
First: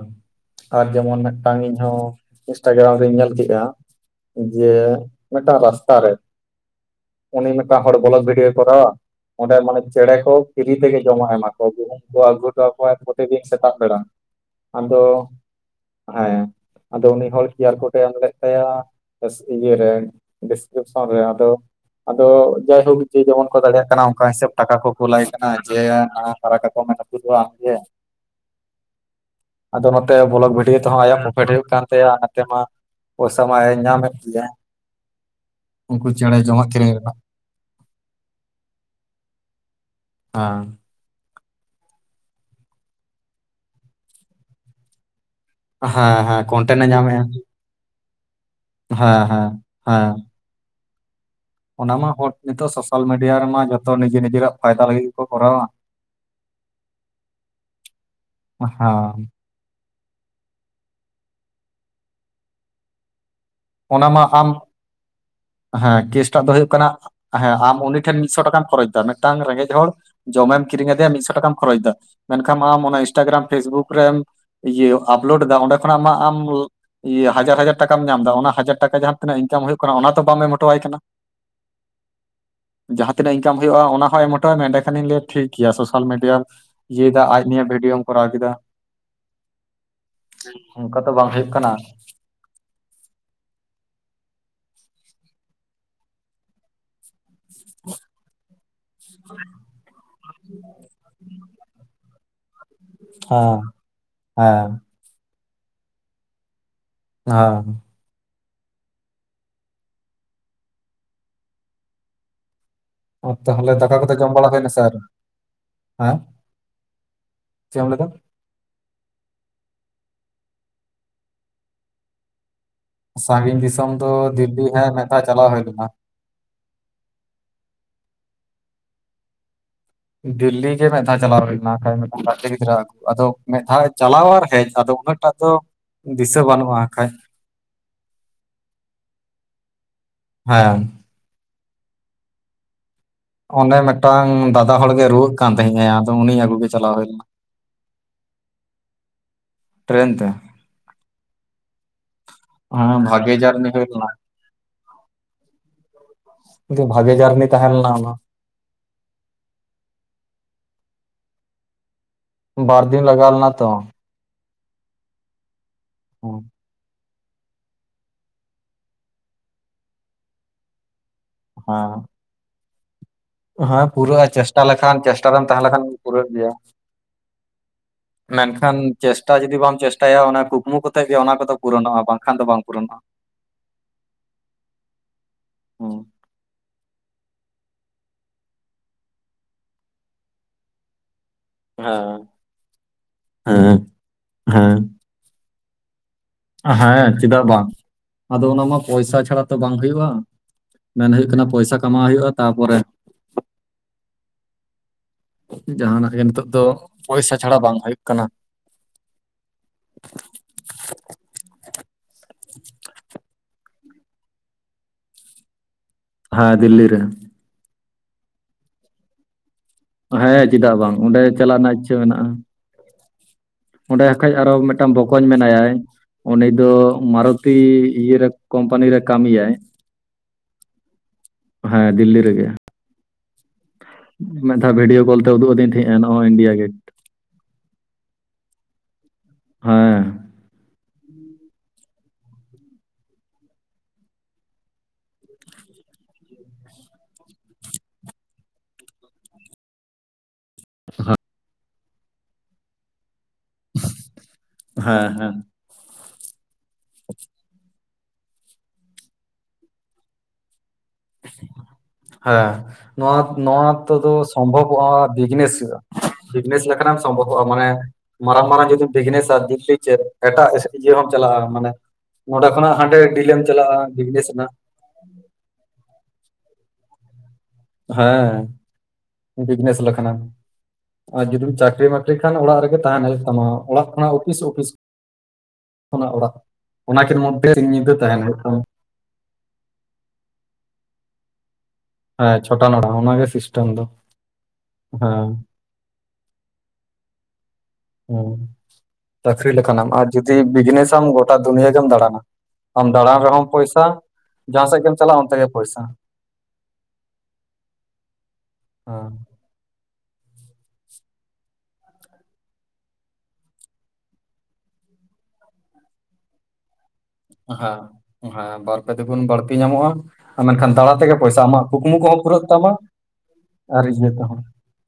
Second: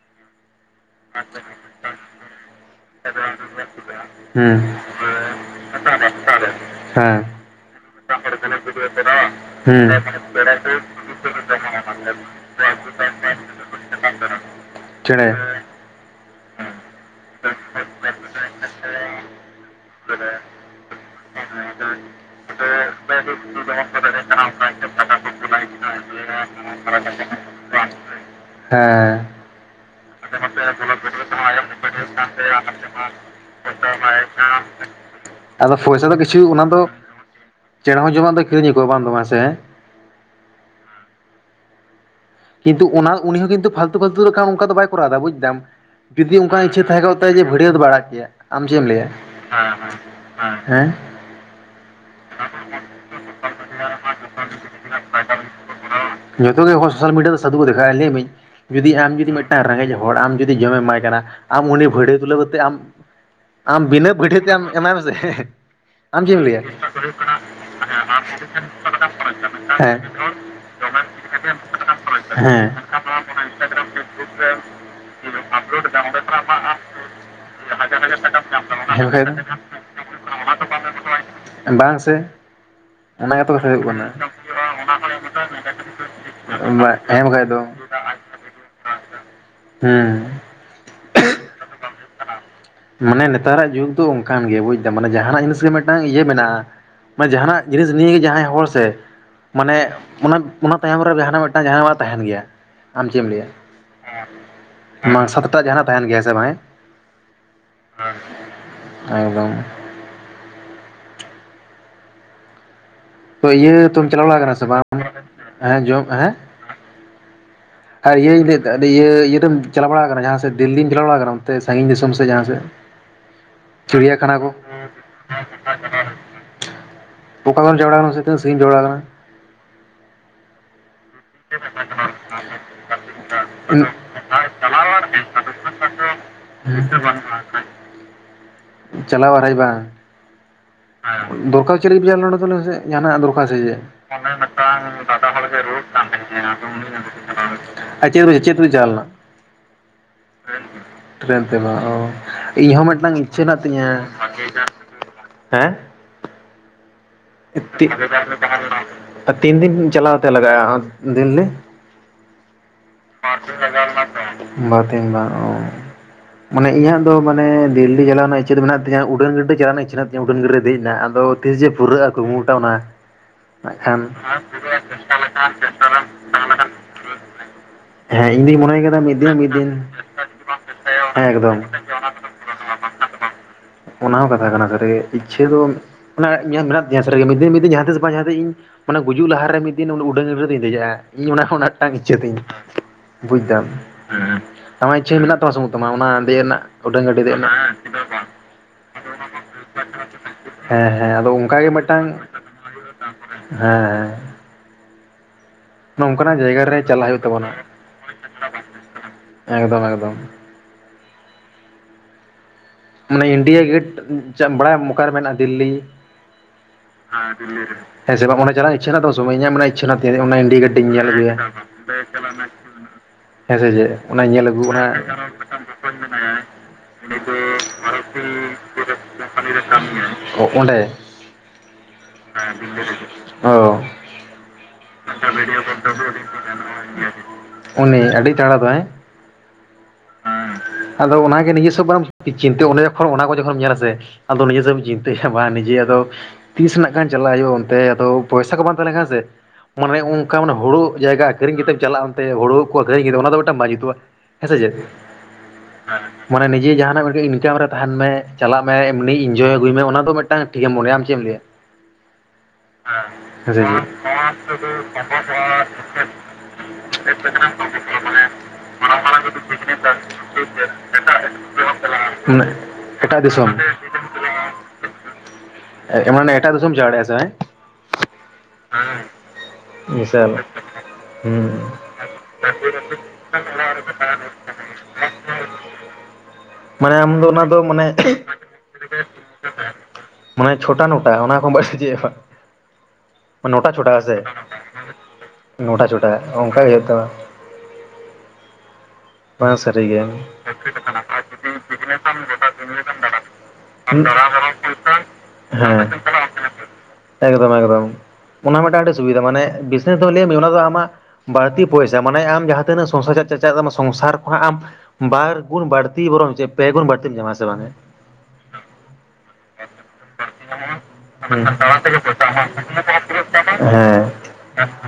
ᱟᱨ ᱢᱤᱜ ᱫᱷᱟᱣ [inaudible] ᱦᱩᱸ ᱡᱮ ᱢᱤᱫᱴᱟᱝ [inaudible] ᱨᱟᱥᱛᱟ ᱥᱮᱛᱟᱜ ᱨᱮ ᱥᱮᱛᱟᱜ ᱨᱮ᱾ ᱦᱮᱸ᱾ ᱩᱱᱤ ᱢᱤᱜᱴᱟᱝ ᱦᱚᱲ ᱵᱚᱞᱚᱠ ᱵᱷᱤᱰᱤᱭᱳ ᱠᱚᱨᱟᱣᱟ, ᱚᱸᱰᱮ ᱢᱟᱱᱮ ᱪᱮᱬᱮ ᱠᱚ ᱦᱮᱸ ᱯᱷᱤᱨᱤ ᱛᱮᱜᱮ ᱡᱚᱢᱟᱜ ᱮ ᱮᱢᱟ ᱠᱚᱣᱟ ᱜᱩᱦᱩᱢ ᱠᱚ, ᱟᱜᱩ ᱣᱟ ᱠᱚᱣᱟ ᱯᱨᱚᱛᱤ ᱫᱤᱱ ᱥᱮᱛᱟᱜ ᱵᱮᱲᱟ, ᱟᱫᱚ ᱪᱮᱬᱮ ᱦᱮᱸ ᱟᱫᱚ ᱩᱱᱤ ᱦᱚᱭ ᱠᱤᱭᱟᱨ ᱠᱳᱴᱮ ᱮᱢ ᱞᱮᱜ ᱛᱟᱭᱟ ᱤᱭᱟᱹ ᱨᱮ ᱰᱤᱥᱠᱨᱤᱯᱥᱚᱱ ᱨᱮ, ᱟᱫᱚ ᱟᱫᱚ ᱡᱟᱭᱦᱳᱠ ᱡᱮ ᱡᱮᱢᱚᱱ ᱠᱚ ᱫᱟᱲᱮᱭᱟᱜ ᱠᱟᱱᱟ ᱚᱱᱠᱟ ᱦᱤᱥᱟᱹᱵ ᱴᱟᱠᱟ ᱠᱚ ᱠᱩᱞᱟᱭ ᱠᱟᱱᱟ ᱡᱮ ᱥᱟᱨᱟᱠᱚ ᱢᱮ ᱦᱮᱸ [unintelligible] ᱱᱚᱛᱮ ᱵᱞᱚᱠ ᱵᱷᱤᱰᱭᱳ ᱛᱮᱦᱚᱸ ᱟᱭᱟᱜ ᱯᱨᱚᱯᱷᱤᱴ ᱦᱩᱭᱩᱜ ᱠᱟᱱ ᱛᱟᱭᱟ ᱱᱛᱮ ᱢᱟ ᱯᱚᱭᱥᱟ ᱢᱟ ᱧᱟᱢᱮᱫ ᱜᱮᱭᱟ᱾ ᱟᱫᱚ ᱯᱚᱭᱥᱟ ᱩᱱᱠᱩ ᱫᱚ ᱪᱮᱬᱮ ᱠᱤᱪᱷᱩ ᱚᱱᱟ ᱡᱚᱢᱟ ᱫᱚ ᱠᱤᱨᱤᱧ ᱨᱮᱱᱟᱜ ᱪᱮᱬᱮ ᱦᱚᱸ ᱡᱚᱢᱟᱜ ᱫᱚ ᱠᱤᱨᱤᱧ ᱟᱠᱚᱣᱟ ᱵᱟᱝ ᱫᱚ ᱵᱟᱝ ᱥᱮ? ᱦᱮᱸ, ᱠᱤᱱᱛᱩ ᱚᱱᱟ ᱩᱱᱤ ᱦᱚᱸ ᱠᱤᱱᱛᱩ ᱯᱟᱞᱛᱩ ᱯᱷᱟᱞᱛᱩᱟᱱ ᱚᱱᱠᱟ ᱫᱚ ᱵᱟᱭ ᱠᱚᱨᱟᱣ ᱫᱟ ᱵᱩᱡ ᱫᱟᱢ ᱦᱮᱸ ᱡᱩᱫᱤ ᱦᱮᱸ ᱚᱱᱠᱟ ᱤᱪᱪᱷᱟᱹ ᱠᱚᱱᱴᱮᱱᱴ ᱮ ᱛᱟᱦᱮᱸ ᱠᱚᱜ ᱧᱟᱢᱮᱫᱼᱟ ᱛᱟᱭᱟ ᱡᱮ ᱵᱷᱤᱰᱭᱟᱹᱣ ᱫᱚ ᱟᱲᱟᱜ ᱠᱮᱭᱟ ᱟᱢ ᱪᱮᱫ ᱮᱢ ᱞᱟᱹᱭᱟ ᱦᱮᱸ ᱦᱮᱸ ᱦᱮᱸ ᱦᱮᱸ? ᱚᱱᱟ ᱢᱟ ᱦᱚᱲ ᱱᱤᱛᱚᱜ ᱥᱳᱥᱟᱞ ᱢᱤᱰᱤᱭᱟ ᱨᱮᱢᱟ ᱡᱚᱛᱚ ᱱᱤᱡᱮ ᱱᱤᱡᱮᱨᱟᱜ ᱯᱷᱟᱭᱫᱟ ᱞᱟᱹᱜᱤᱫ ᱠᱚ ᱠᱚᱨᱟᱣᱟ᱾ ᱡᱚᱛᱚ ᱜᱮ ᱥᱳᱥᱟᱞ ᱢᱤᱰᱤᱭᱟ ᱨᱮ ᱥᱟᱫᱷᱩ ᱠᱚ ᱫᱮᱠᱷᱟ ᱞᱟᱹᱭᱟᱹᱧ ᱡᱩᱫᱤᱢ ᱦᱮᱸ ᱡᱩᱫᱤ ᱢᱤᱫᱴᱟᱝ ᱨᱮᱸᱜᱮᱡ ᱦᱚᱲ ᱟᱢ ᱡᱩᱫᱤ ᱡᱚᱢ ᱮᱢᱟᱭ ᱠᱟᱱᱟ ᱟᱢ ᱩᱱᱤ ᱵᱷᱟᱹᱰᱭᱟᱹ ᱛᱩᱞᱟᱹᱣ ᱠᱟᱛᱮᱜ ᱟᱢ ᱟᱢ ᱚᱱᱟ ᱵᱤᱱᱟᱹ ᱢᱟ ᱵᱷᱤᱰᱤᱭᱳ ᱟᱢ ᱛᱮ ᱮᱢᱟᱭ ᱢᱮ ᱥᱮ᱾ ᱦᱮᱸ ᱠᱮᱥᱴᱟᱜ ᱫᱚ ᱦᱩᱭᱩᱜ ᱠᱟᱱᱟ ᱦᱮᱸ ᱟᱢ ᱩᱱᱤ ᱴᱷᱮᱱ ᱢᱤᱫᱥᱚ ᱴᱟᱠᱟᱢ ᱠᱷᱚᱨᱚᱪ ᱮᱟ ᱢᱤᱫᱴᱟᱝ ᱨᱮᱸᱜᱮᱡ ᱦᱚᱲ ᱡᱚᱢᱮᱢ ᱠᱤᱨᱤᱧ ᱟᱫᱮᱭᱟ ᱢᱤᱫᱥᱚ ᱴᱟᱠᱟᱢ ᱠᱷᱚᱨᱚᱪ ᱫᱟ, ᱢᱮᱱᱠᱷᱟᱱ ᱟᱢ ᱚᱱᱟ ᱤᱱᱥᱴᱟᱜᱨᱟᱢ ᱯᱷᱮᱥᱵᱩᱠ ᱨᱮᱢ ᱤᱭᱟᱹ ᱟᱯᱞᱳᱰ ᱮᱫᱟ ᱚᱸᱰᱮ ᱠᱷᱚᱱᱟᱜ ᱢᱟ ᱟᱢ ᱤᱭᱟᱹ ᱦᱟᱡᱟᱨ ᱦᱟᱡᱟᱨ ᱴᱟᱠᱟᱢ ᱧᱟᱢ ᱮᱫᱟ ᱚᱱᱟ ᱦᱟᱡᱟᱨ ᱴᱟᱠᱟ ᱦᱮᱸ ᱡᱟᱦᱟᱸ ᱵᱟᱠᱷᱟᱡ ᱛᱤᱱᱟᱹᱜ ᱫᱚ ᱤᱱᱠᱟᱢ ᱦᱩᱭᱩᱜ ᱠᱟᱱᱟ ᱚᱱᱟ ᱛᱚ ᱵᱟᱢ ᱮᱢ ᱦᱚᱴᱚᱣᱟᱭ ᱠᱟᱱᱟ, ᱵᱟᱝ ᱥᱮ ᱡᱟᱦᱟᱸ ᱚᱱᱟ ᱛᱤᱱᱟᱹᱜ ᱜᱮᱛᱚ ᱤᱱᱠᱟᱢ ᱠᱟᱛᱷᱟ ᱦᱩᱭᱩᱜᱼᱟ ᱦᱩᱭᱩᱜ ᱠᱟᱱᱟ ᱚᱱᱟ ᱦᱚᱸ ᱮᱢ ᱦᱚᱴᱚᱟᱭ ᱢᱮ ᱰᱮ ᱠᱷᱟᱱᱤ ᱤᱧ ᱞᱟᱹᱭ ᱟ ᱴᱷᱤᱠ ᱜᱮᱭᱟ, ᱥᱳᱥᱟᱞ ᱢᱤᱰᱤᱭᱟᱢ ᱤᱭᱟᱹᱭᱮᱫᱟ ᱦᱮᱸ ᱟᱡ ᱵᱟᱠᱷᱟᱡ ᱫᱚ ᱱᱤᱭ ᱵᱷᱤᱰᱤᱭᱳᱢ ᱠᱚᱨᱟᱣ ᱠᱮᱫᱟ, ᱦᱮᱸ᱾ ᱚᱱᱠᱟ ᱛᱚ ᱵᱟᱝ ᱦᱩᱭᱩᱜ ᱠᱟᱱᱟ, ᱢᱟᱱᱮ ᱱᱮᱛᱟᱨᱟᱜ ᱡᱩᱜᱽ ᱫᱚ ᱚᱱᱠᱟᱱ ᱜᱮ ᱵᱩᱡᱫᱟᱟᱢ ᱢᱟᱱᱮ ᱡᱟᱦᱟᱱᱟᱜ ᱡᱤᱱᱤᱥ ᱜᱮ ᱢᱤᱫᱴᱟᱝ ᱤᱭᱟᱹ ᱢᱮᱱᱟᱜᱼᱟ, ᱢᱟᱱᱮ ᱡᱟᱦᱟᱸᱱᱟᱜ ᱡᱤᱱᱤᱥ ᱱᱤᱭᱮ ᱡᱟᱦᱟᱸᱭ ᱦᱚᱲ ᱥᱮ ᱢᱟᱱᱮ ᱚᱱᱟ ᱛᱟᱭᱚᱢ ᱨᱮ ᱦᱮᱸ ᱢᱟ ᱛᱟᱦᱮᱱ ᱜᱮᱭᱟ ᱟᱢ ᱪᱮᱫ ᱮᱢ ᱞᱟᱹᱭᱟ ᱦᱮᱸ ᱥᱟᱛᱴᱟᱜ ᱡᱟᱦᱟᱱᱟᱜ ᱛᱟᱦᱮᱱ ᱜᱮᱭᱟ ᱥᱮ ᱵᱟᱝ? ᱦᱚ, ᱮᱠᱫᱚᱢ᱾ ᱛᱚ ᱛᱟᱦᱚᱞᱮ ᱤᱭᱟᱹ ᱫᱟᱠᱟ ᱛᱚᱢ ᱠᱚᱫᱚ ᱪᱟᱞᱟᱣ ᱡᱚᱢ ᱵᱟᱲᱟ ᱟᱠᱟᱱᱟ ᱥᱮ ᱦᱩᱭᱱᱟ ᱵᱟᱝ? ᱟᱹᱣᱨᱤ ᱦᱮᱸ ᱡᱚᱢ ᱦᱮᱸ? ᱪᱮᱫ ᱮᱢ ᱞᱟᱹᱭ ᱮᱫᱟ ᱟᱨ ᱤᱭᱟᱹᱧ ᱞᱟᱹᱭᱫᱟ ᱤᱭᱟᱹ ᱤᱭᱟᱹ ᱫᱚᱢ ᱪᱟᱞᱟᱣ ᱵᱟᱲᱟ ᱟᱠᱟᱱᱟ ᱡᱟᱦᱟᱸᱥᱮᱫ ᱫᱤᱞᱞᱤᱢ ᱪᱟᱞᱟ ᱵᱟᱲᱟ ᱟᱠᱟᱱᱟ ᱚᱱᱛᱮ ᱥᱟᱺᱤᱧ ᱫᱤᱥᱚᱢ ᱥᱮ ᱡᱟᱦᱟᱸ ᱥᱮᱫ? ᱥᱟᱺᱜᱤᱧ ᱫᱤᱥᱚᱢ ᱫᱚ ᱪᱤᱲᱤᱭᱟ ᱠᱷᱟᱱᱟ ᱠᱚ ᱫᱤᱞᱞᱤ ᱦᱮᱸ ᱢᱮ ᱫᱷᱟᱣ ᱪᱟᱞᱟᱣ ᱦᱩᱭ ᱞᱮᱱᱟ ᱚᱠᱟ ᱠᱚᱢ ᱪᱟᱞᱟᱣ ᱵᱟᱲᱟ ᱟᱠᱟᱱᱟ ᱡᱮ ᱥᱤᱱ ᱛᱤᱱᱟᱹᱜ ᱥᱟᱜᱤᱧ ᱪᱟᱞᱟᱣ ᱵᱟᱲᱟ ᱠᱟᱱᱟ? ᱫᱤᱞᱞᱤ ᱮ ᱢᱮᱫ ᱫᱷᱟᱣ ᱪᱟᱞᱟᱣ ᱦᱩᱭ ᱞᱮᱱᱟ ᱠᱷᱟᱱ ᱢᱤᱫᱴᱟᱝ ᱜᱟᱛᱮ ᱜᱤᱫᱽᱨᱟᱹ ᱟᱹᱜᱩ ᱟᱫᱚ ᱢᱮᱫᱷᱟ ᱠᱟᱱᱟ ᱪᱟᱞᱟᱣ ᱟᱨ ᱦᱮᱡ ᱟᱫᱚ ᱩᱱᱟᱹᱜ ᱴᱟᱜ ᱫᱚ ᱫᱤᱥᱟᱹ ᱵᱟᱹᱱᱩᱜᱼᱟ ᱟᱠᱷᱟᱡ᱾ ᱪᱟᱞᱟᱣ ᱟᱨ ᱦᱮᱡ ᱵᱟᱝ ᱦᱮᱸ ᱫᱚᱨᱠᱟᱨ ᱫᱚ ᱪᱮᱫ ᱞᱟᱜᱤᱫ ᱵᱤᱱ ᱪᱟᱞᱟᱣ ᱞᱮᱱᱟ ᱫᱚᱨᱠᱟᱨ [unintelligible] ᱚᱱᱮ ᱢᱤᱫᱴᱟᱝ ᱚᱰᱮ ᱫᱟᱫᱟ ᱢᱤᱫᱴᱟᱝ ᱦᱚᱲᱜᱮ ᱫᱟᱫᱟ ᱨᱩᱣᱟᱹᱜ ᱦᱚᱲ ᱠᱟᱱ ᱮ ᱛᱟᱦᱮᱸᱜᱼᱟᱭ ᱨᱩᱣᱟᱹᱜ ᱠᱟᱱ ᱟᱫᱚ ᱩᱱᱤ ᱛᱟᱦᱮᱱ ᱟᱹᱜᱩ ᱟᱫᱚ ᱜᱮ ᱩᱱᱤ ᱪᱟᱞᱟᱣ ᱦᱩᱭ ᱟᱜᱩ ᱞᱮᱱᱟ ᱜᱮᱞᱮ ᱪᱟᱞᱟᱣ ᱞᱮᱱᱟ᱾ ᱟᱪ [unintelligible] ᱪᱮᱫ ᱪᱮᱫ ᱛᱮᱵᱤᱱ ᱪᱟᱣ ᱞᱮᱱᱟ? ᱴᱨᱮᱱ ᱛᱮ ᱴᱨᱮᱱ ᱛᱮᱢᱟ ᱚ ᱤᱧ ᱦᱚᱸ ᱦᱮᱸ ᱢᱤᱫᱴᱟᱝ ᱵᱷᱟᱜᱮ ᱤᱪᱪᱷᱟᱹ ᱢᱮᱱᱟᱜ ᱦᱮᱱᱟᱜ ᱡᱟᱨᱱᱤ ᱦᱩᱭ ᱛᱤᱧᱟᱹ ᱞᱮᱱᱟ [unintelligible] ᱦᱮᱸ ᱵᱷᱟᱜᱤ ᱡᱟᱨᱱᱤ ᱛᱟᱦᱮᱸ ᱛᱤ ᱞᱮᱱᱟ ᱚᱱᱟ [unintelligible] ᱛᱤᱱ ᱫᱤᱱ ᱪᱟᱞᱟᱣ ᱛᱮ ᱞᱟᱜᱟ-ᱟ ᱫᱤᱞᱞᱤ? ᱵᱟᱨ ᱫᱤᱱ ᱞᱟᱜᱟᱣ ᱞᱮᱱᱟ ᱛᱚ [inaudible] ᱵᱟᱨ ᱫᱤᱱ ᱵᱟᱝ ᱚ ᱢᱟᱱᱮ ᱤᱧᱟᱹᱜ ᱫᱚ ᱢᱟᱱᱮ ᱫᱤᱞᱞᱤ ᱪᱞᱟᱣ ᱨᱮᱱᱟᱜ ᱤᱪᱪᱷᱟᱹ ᱫᱚ ᱢᱮᱱᱟᱜ ᱛᱤᱧᱟ ᱩᱰᱟᱹᱱ ᱜᱟᱹᱰᱤ ᱪᱞᱟᱣ ᱨᱮᱱᱟᱜ ᱤᱪᱪᱷᱟᱹ ᱢᱮᱱᱟᱜ ᱛᱤᱧᱟ ᱩᱰᱟᱹᱱ ᱜᱟᱹᱰᱤ ᱨᱮ ᱫᱮᱡ ᱨᱮᱱᱟᱜ ᱟᱫᱚ ᱛᱤᱥ ᱡᱮ ᱦᱮᱸ ᱯᱩᱨᱟᱹᱜᱼᱟ ᱠᱩᱠᱢᱩᱴᱟᱜ ᱚᱱᱟ, ᱱᱟᱜ ᱦᱮᱸ ᱠᱷᱟᱱ ᱯᱩᱨᱟᱹᱜᱼᱟ ᱪᱮᱥᱴᱟ ᱞᱮᱠᱷᱟᱱ ᱪᱮᱥᱴᱟ ᱨᱮᱢ ᱛᱞᱮᱠᱷᱟᱱ ᱯᱩᱨᱟᱹᱜ ᱜᱮᱭᱟ᱾ ᱦᱮᱸ ᱤᱧ ᱫᱩᱧ ᱢᱮᱱᱠᱷᱟᱱ ᱢᱚᱱᱮ ᱠᱟᱫᱟ ᱢᱤᱫ ᱪᱮᱥᱴᱟ ᱫᱤᱱ ᱢᱤᱫ ᱡᱩᱫᱤ ᱫᱤᱱ ᱵᱟᱢ ᱪᱮᱥᱴᱟᱭᱟ ᱚᱱᱟ ᱠᱩᱠᱢᱩ ᱠᱚ ᱠᱟᱛᱮ ᱜᱮ ᱦᱮᱸ ᱚᱱᱟ ᱠᱚᱫᱚ ᱮᱠᱫᱚᱢ ᱯᱩᱨᱚᱱᱚᱜᱼᱟ ᱵᱟᱝ ᱠᱷᱟᱱ ᱫᱚ ᱵᱟᱝ ᱯᱩᱨᱚᱱᱚᱜᱼᱟ᱾ ᱚᱱᱟ ᱦᱚᱸ ᱠᱟᱛᱷᱟ ᱠᱟᱱᱟ ᱥᱟᱨᱤᱜᱮ ᱤᱪᱪᱷᱟᱹ ᱫᱚ ᱦᱮᱸ ᱚᱱᱟ ᱤᱧᱟᱹᱝ ᱢᱮᱱᱟᱜ ᱛᱤᱧᱟᱹ ᱥᱟᱨᱤᱜᱮ ᱢᱤᱫ ᱫᱤᱱ ᱢᱤᱫ ᱫᱤᱱ ᱡᱟᱦᱟᱸ ᱛᱤᱥ ᱵᱟᱝ ᱡᱟᱦᱟᱸᱛᱤᱥ ᱤᱧ ᱚᱱᱟ ᱜᱩᱡᱩᱜ ᱞᱟᱦᱟᱨᱮ ᱢᱤᱫ ᱫᱤᱱ ᱩᱰᱟᱹᱱ ᱜᱟᱰᱤ ᱨᱮᱫᱩᱧ ᱫᱮᱡᱟᱜᱼᱟ᱾ ᱤᱧ ᱚᱱᱟ ᱚᱱᱟ ᱢᱤᱫᱴᱟᱝ ᱤᱪᱪᱷᱟᱹ ᱦᱮᱸ ᱛᱤᱧ ᱵᱩᱡ ᱫᱟᱢ ᱦᱮᱸ ᱦᱮᱸ ᱟᱢᱟᱜ ᱤᱪᱪᱷᱟᱹ ᱢᱮᱱᱟᱜ ᱛᱟᱢᱟ ᱥᱮ ᱱᱩᱜ ᱛᱟᱢᱟ ᱚᱱᱟ ᱫᱮᱡ ᱨᱮᱱᱟᱜ ᱩᱰᱟᱹᱟᱹᱱ ᱦᱮᱸ ᱜᱟᱹᱰᱤ ᱫᱮᱡ ᱪᱮᱫᱟᱜ ᱵᱟᱝ ᱨᱮᱱᱟᱜ? ᱟᱫᱚ ᱚᱱᱟ ᱢᱟ ᱯᱚᱭᱥᱟ ᱪᱷᱟᱲᱟ ᱛᱚ ᱵᱟᱝ ᱦᱩᱭᱩᱜᱼᱟ [unintelligible] ᱦᱮᱸ ᱦᱮᱸ ᱢᱮᱱ ᱦᱩᱭᱩᱜ ᱟᱫᱚ ᱠᱟᱱᱟ ᱚᱱᱠᱟ ᱜᱮ ᱯᱚᱭᱥᱟ ᱢᱤᱫ ᱠᱟᱢᱟᱣ ᱦᱩᱭᱩᱜᱼᱟ ᱛᱟᱯᱚᱨᱮ ᱦᱮᱸ ᱦᱮᱸ ᱡᱟᱦᱱᱟᱜ ᱜᱮ ᱚᱱᱠᱟᱱᱟᱜ ᱱᱤᱛᱚᱜ ᱫᱚ ᱡᱟᱭᱜᱟ ᱨᱮ ᱪᱟᱞᱟᱜ ᱦᱩᱭᱩᱜ ᱯᱚᱭᱥᱟ ᱛᱟᱵᱚᱱᱟ ᱪᱷᱟᱲᱟ ᱵᱟᱝ ᱦᱩᱭᱩᱜ ᱠᱟᱱᱟ ᱮᱠᱫᱚᱢ ᱮᱠᱫᱚᱢ ᱢᱟᱱᱮ ᱤᱱᱰᱤᱭᱟ ᱜᱮᱴ ᱪᱮ ᱟᱢ ᱵᱟᱲᱟᱭᱟᱢ ᱚᱠᱟᱨᱮ ᱢᱮᱱᱟᱜᱼᱟ ᱫᱤᱞᱞᱤ ᱦᱮᱸ ᱫᱤᱞᱞᱤ ᱨᱮ ᱦᱮᱸ ᱥᱮ ᱵᱟᱝ ᱚᱸᱰᱮ ᱪᱟᱞᱟᱜ ᱤᱪᱪᱷᱟᱹ ᱢᱮᱱᱟᱜ ᱛᱟᱢᱟ ᱥᱮᱵᱟᱝ ᱤᱧᱟᱹᱜ ᱢᱟᱱᱮ ᱪᱪᱷᱟᱹ ᱢᱮᱱᱟᱜ ᱛᱤᱧᱟ ᱚᱱᱟ ᱦᱮᱸ ᱤᱱᱰᱤᱭᱟ ᱪᱮᱫᱟᱜ ᱜᱮᱴᱤᱧ ᱵᱟᱝ ᱧᱮᱞ ᱚᱸᱰᱮ ᱟᱹᱜᱩᱭᱟ ᱪᱟᱞᱟᱜ ᱨᱮᱱᱟᱜ ᱤᱪᱪᱷᱟᱹ ᱢᱮᱱᱟᱜᱼᱟ ᱦᱮᱸ ᱥᱮ ᱪᱮᱫ ᱚᱸᱰᱮ ᱚᱱᱟ ᱦᱟᱸᱠᱷᱟᱱᱡ ᱧᱮᱞ ᱟᱨᱚ ᱟᱹᱜᱩ ᱚᱱᱟ ᱢᱤᱫᱴᱟᱝ ᱵᱚᱠᱚᱧ ᱢᱮᱱᱟᱭᱟᱭ ᱩᱱᱤ ᱫᱚ ᱢᱟᱨᱳᱛᱤ ᱤᱭᱟᱹ ᱨᱮ ᱠᱚᱢᱯᱟᱱᱤ ᱨᱟ ᱠᱟᱹᱢᱤᱭᱟᱭ ᱚᱸᱰᱮ [unintelligible] ᱦᱮᱸ ᱫᱤᱞᱞᱤ ᱢᱮᱜ-ᱫᱫᱷᱟᱣ ᱵᱷᱤᱰᱭᱳ ᱠᱚᱞᱛᱮ ᱩᱫᱩᱜ ᱟᱹᱫᱧ ᱛᱟᱦᱮᱸᱜ-ᱟ ᱱᱚᱜᱼᱚᱭ ᱤᱱᱰᱤᱭᱟ ᱜᱮᱴ ᱩᱱᱤ ᱟᱹᱰᱤ ᱛᱟᱬᱟ ᱛᱟᱭ ᱦᱮᱸ ᱟᱫᱚ ᱚᱱᱟᱜᱮ ᱱᱤᱡᱮᱥᱚᱵ ᱵᱟᱢ ᱪᱤᱱᱛᱟᱹᱜ ᱚᱱᱮ ᱡᱷᱚᱱ ᱚᱱᱟᱠᱚ ᱡᱚᱠᱷᱚᱱᱮᱢ ᱧᱮᱞᱟ ᱥᱮ ᱟᱫᱚ ᱱᱤᱡᱮᱥᱮᱢ ᱪᱤᱱᱛᱟᱹᱭᱟ ᱵᱟᱝ ᱱᱤᱡᱮ ᱟᱫᱚ ᱛᱤᱥ ᱱᱟᱜ ᱠᱷᱟᱱ ᱪᱟᱞᱟᱜ ᱦᱩᱭᱩᱜᱼᱟ ᱚᱱᱛᱮ ᱟᱫᱚ ᱯᱚᱭᱥᱟ ᱠᱚ ᱵᱟᱝ ᱛᱟᱸᱦᱮᱸ ᱞᱮᱱᱠᱷᱟᱱ ᱥᱮ ᱢᱟᱱᱮ ᱚᱱᱠᱟ ᱢᱟᱱᱮ ᱦᱩᱲᱩ ᱡᱟᱭᱜᱟ ᱟᱠᱷᱨᱤᱧ ᱠᱟᱛᱮᱢ ᱪᱟᱞᱟᱜ-ᱟ ᱚᱱᱛᱮ ᱦᱩᱲᱩ ᱠᱚ ᱟᱹᱠᱷᱨᱤᱧ ᱠᱟᱛᱮ ᱚᱱᱟ ᱫᱚ ᱢᱤᱫᱴᱟᱝ ᱵᱟᱝ ᱡᱩᱛᱩᱜᱼᱟ ᱦᱮᱸᱥᱮ ᱪᱮᱫ ᱦᱮᱸ ᱦᱮᱸ ᱢᱟᱱᱮ ᱱᱤᱡᱮ ᱡᱟᱦᱱᱟᱜ ᱢᱮᱫᱴᱤᱡ ᱤᱱᱠᱟᱢ ᱨᱮ ᱛᱟᱦᱮᱱ ᱢᱮ ᱪᱟᱞᱟᱜ ᱢᱮ ᱮᱢᱱᱤ ᱤᱱᱡᱚᱭ ᱟᱹᱜᱩᱭ ᱢᱮ ᱚᱱᱟ ᱫᱚ ᱢᱤᱫᱴᱟᱝ ᱴᱷᱤᱠᱮᱢ ᱢᱚᱱᱮᱭᱟ ᱟᱢ ᱪᱮᱫ ᱮᱢ ᱞᱟᱹᱭᱟ ᱦᱮᱸ ᱱᱚᱣᱟ ᱦᱮᱸ ᱥᱮ ᱱᱚᱣᱟ ᱪᱮᱫ? ᱛᱮ ᱫᱚ ᱥᱚᱢᱵᱷᱚᱵᱚᱜᱼᱟ ᱵᱤᱜᱽᱱᱮᱥ ᱦᱩᱭᱩᱜ-ᱟ ᱵᱤᱡᱽᱱᱮᱥ ᱞᱮᱠᱟᱱᱟᱜᱢ ᱥᱚᱢᱵᱷᱚᱵᱚᱜᱼᱟ ᱢᱟᱱᱮ ᱢᱟᱨᱟᱝ ᱢᱟᱨᱟᱝ ᱡᱩᱫᱤᱢ ᱵᱤᱡᱽᱱᱮᱥᱟ ᱫᱤᱞᱞᱤ ᱪᱮᱫ ᱮᱴᱟᱜ ᱤᱭᱟᱹ ᱦᱚᱢ ᱪᱟᱞᱟᱜᱼᱟ ᱢᱟᱱᱮ ᱢᱟᱱᱮ ᱱᱚᱰᱮ ᱠᱷᱚᱱᱟᱜ ᱦᱟᱸᱰᱮ ᱰᱤᱞᱮᱢ ᱪᱟᱞᱟᱜᱼᱟ ᱵᱤᱡᱽᱱᱮᱥ ᱨᱮᱱᱟᱜ ᱮᱢᱟᱱᱮ ᱮᱴᱟᱜ ᱫᱤᱥᱚᱢ ᱢᱮᱢ ᱪᱟᱞᱟᱣ ᱫᱟᱬᱮ ᱮᱥ ᱦᱮᱸ ᱵᱤᱜᱽᱱᱮᱥ ᱞᱮᱠᱷᱟᱱᱮᱢ ᱵᱤᱥᱟᱞ ᱟᱨ ᱦᱩᱸ ᱡᱩᱫᱤᱢ ᱪᱟᱹᱠᱨᱤ ᱢᱟ ᱠᱷᱟᱱ ᱚᱲᱟᱜ ᱨᱮᱜᱮ ᱛᱟᱦᱮᱱ ᱦᱩᱭᱩᱜ ᱛᱟᱢᱟ ᱚᱲᱟᱜ ᱠᱷᱚᱱᱟᱜ ᱩᱯᱤᱥ ᱩᱯᱤᱥ ᱠᱷᱚᱱᱟᱜ ᱚᱲᱟᱜ ᱢᱟᱱᱮ ᱚᱱᱟᱠᱤᱱ ᱟᱢ ᱫᱚ ᱚᱱᱟ ᱢᱚᱫᱽᱫᱷᱮ ᱫᱚ ᱥᱤᱧ ᱢᱟᱱᱮ ᱧᱤᱫᱟᱹ ᱛᱟᱦᱮᱱ ᱦᱩᱭᱩᱜ ᱛᱟᱢᱟ ᱢᱟᱱᱮ ᱪᱷᱳᱴᱟ ᱱᱚᱴᱟ ᱚᱱᱟ ᱠᱚ [inaudible] ᱪᱮᱫ ᱦᱚᱸ ᱦᱮᱸ ᱪᱷᱚᱴᱟ ᱱᱚᱴᱟ ᱚᱱᱟᱜᱮ ᱵᱟᱝ ᱥᱤᱥᱴᱮᱢ ᱱᱚᱴᱟ ᱫᱚ ᱪᱷᱚᱴᱟ ᱥᱮ ᱦᱮᱸ ᱱᱚᱴᱟ ᱪᱷᱚᱴᱟ ᱚᱱᱠᱟᱜᱮ ᱡᱷᱚᱛᱚ ᱦᱮᱸ ᱪᱟᱠᱨᱤ ᱞᱮᱠᱟᱱᱟᱜᱢ ᱟᱨ ᱡᱩᱫᱤ ᱵᱤᱡᱽᱱᱮᱥᱟᱢ ᱜᱚ ᱜᱚᱴᱟ ᱫᱩᱱᱭᱟᱹ ᱜᱮᱢ ᱫᱟᱬᱟᱱᱟ ᱟᱢ ᱫᱟᱬᱟᱱ ᱨᱮᱦᱚᱸᱢ ᱯᱚᱭᱥᱟ ᱦᱮᱸ ᱡᱟᱦᱟᱸ ᱥᱮᱫ ᱜᱮᱢ ᱪᱟᱞᱟᱜᱼᱟ ᱚᱱᱛᱮ ᱜᱮ ᱯᱚᱭᱥᱟ [inaudible] ᱮᱠᱫᱚᱢ ᱮᱠᱫᱚᱢ ᱚᱱᱟ ᱢᱤᱫᱴᱟᱝ ᱟᱰᱤ ᱦᱮᱸ ᱥᱩᱵᱤᱫᱷᱟ ᱢᱟᱱᱮ ᱵᱤᱥ ᱞᱟᱹᱭᱟ ᱢᱤᱭᱟᱹᱧ ᱚᱱᱟ ᱫᱚ ᱟᱢᱟᱜ ᱵᱟᱹᱲᱛᱤ ᱯᱚᱭᱥᱟ ᱢᱟᱱᱮ ᱟᱢ ᱡᱟᱦᱟᱸ ᱛᱤᱱᱟᱹᱜ ᱥᱚᱝᱥᱟᱨ ᱪᱟ ᱪᱟᱞᱟᱜ ᱛᱟᱢᱟ ᱥᱚᱝᱥᱟᱨ ᱠᱷᱚᱱᱟᱜ ᱟᱢ ᱵᱟᱨ ᱜᱩᱱ ᱵᱟᱲᱛᱤ ᱵᱚᱨᱚᱝ ᱪᱮᱫ ᱯᱮ ᱜᱩᱱ ᱵᱟᱲᱛᱤ ᱦᱮᱸ ᱦᱮᱸ ᱵᱟᱨ ᱯᱮ ᱫᱮᱜᱩᱱ ᱵᱟᱹᱲᱛᱤ ᱧᱟᱢᱚᱜᱼᱟ ᱢᱮᱱᱠᱷᱟᱱ ᱫᱟ ᱛᱮᱜᱮ ᱯᱚᱭᱥᱟ ᱟᱢᱟᱜ ᱠᱩᱠᱢᱩ ᱠᱚᱦᱚᱸ ᱯᱩᱨᱟᱹᱜ ᱛᱟᱢᱟ ᱟᱨ ᱤᱭᱟᱹ ᱦᱮᱸ ᱛᱮᱦᱚᱸ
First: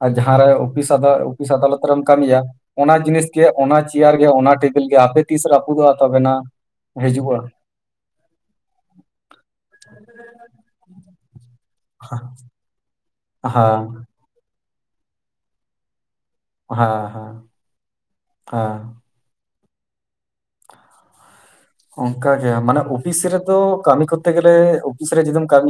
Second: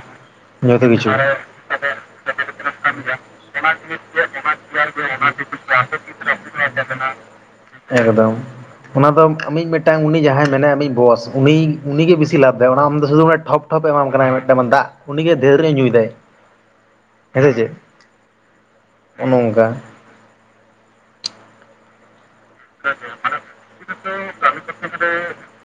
ᱟᱨ ᱡᱟᱦᱟᱸᱨᱮ ᱡᱚᱛᱚ ᱚᱯᱷᱤᱥ ᱟᱫᱚ ᱠᱤᱪᱷᱩ ᱚᱯᱷᱤᱥ ᱟᱫᱚᱞᱟᱛ ᱨᱮᱢ ᱠᱟᱹᱢᱤᱭᱟ ᱚᱱᱟ ᱡᱤᱱᱤᱥ ᱜᱮ ᱚᱱᱟ ᱪᱮᱭᱟᱹᱨ ᱜᱮ ᱚᱱᱟ ᱵᱤᱞ ᱜᱮ ᱟᱯᱮ ᱛᱤᱥ ᱨᱟᱹᱯᱩᱫᱚᱜᱼᱟ ᱛᱚᱵᱮᱱᱟᱜ ᱮᱠᱫᱚᱢ ᱚᱱᱟ ᱫᱚ ᱟᱢᱤᱡᱽ ᱢᱤᱫᱴᱟᱝ ᱩᱱᱤ ᱡᱟᱦᱟᱸᱭ ᱢᱮᱱᱟᱭᱟ ᱟᱢᱤᱡᱽ ᱵᱚᱥ ᱩᱱᱤ ᱩᱱᱤᱜᱮ ᱵᱮᱥᱤ ᱞᱟᱵᱽ ᱫᱟᱭ ᱚᱱᱟ ᱟᱢ ᱫᱚ ᱥᱩᱫᱷᱩᱟᱱᱮ ᱴᱷᱚᱯ ᱴᱚᱯᱮ ᱦᱮᱸ ᱮᱢᱟᱢ ᱠᱟᱱᱟ ᱢᱤᱫᱴᱟ, ᱫᱟᱜ ᱩᱱᱤᱜᱮ ᱫᱷᱟᱹᱨ ᱨᱮ ᱧᱩᱭᱫᱟᱭ ᱦᱮᱸ ᱦᱮᱸ ᱦᱮᱸ ᱜᱮ ᱱᱚᱝᱠᱟ ᱚᱱᱠᱟ ᱜᱮ ᱢᱟᱱᱮ ᱚᱯᱷᱤᱥ ᱨᱮᱫᱚ ᱠᱟᱹᱢᱤ ᱠᱚᱨᱛᱮ ᱜᱮᱞᱮ ᱚᱯᱷᱤᱥ ᱨᱮ ᱡᱩᱫᱤᱢ ᱠᱟᱹᱢᱤ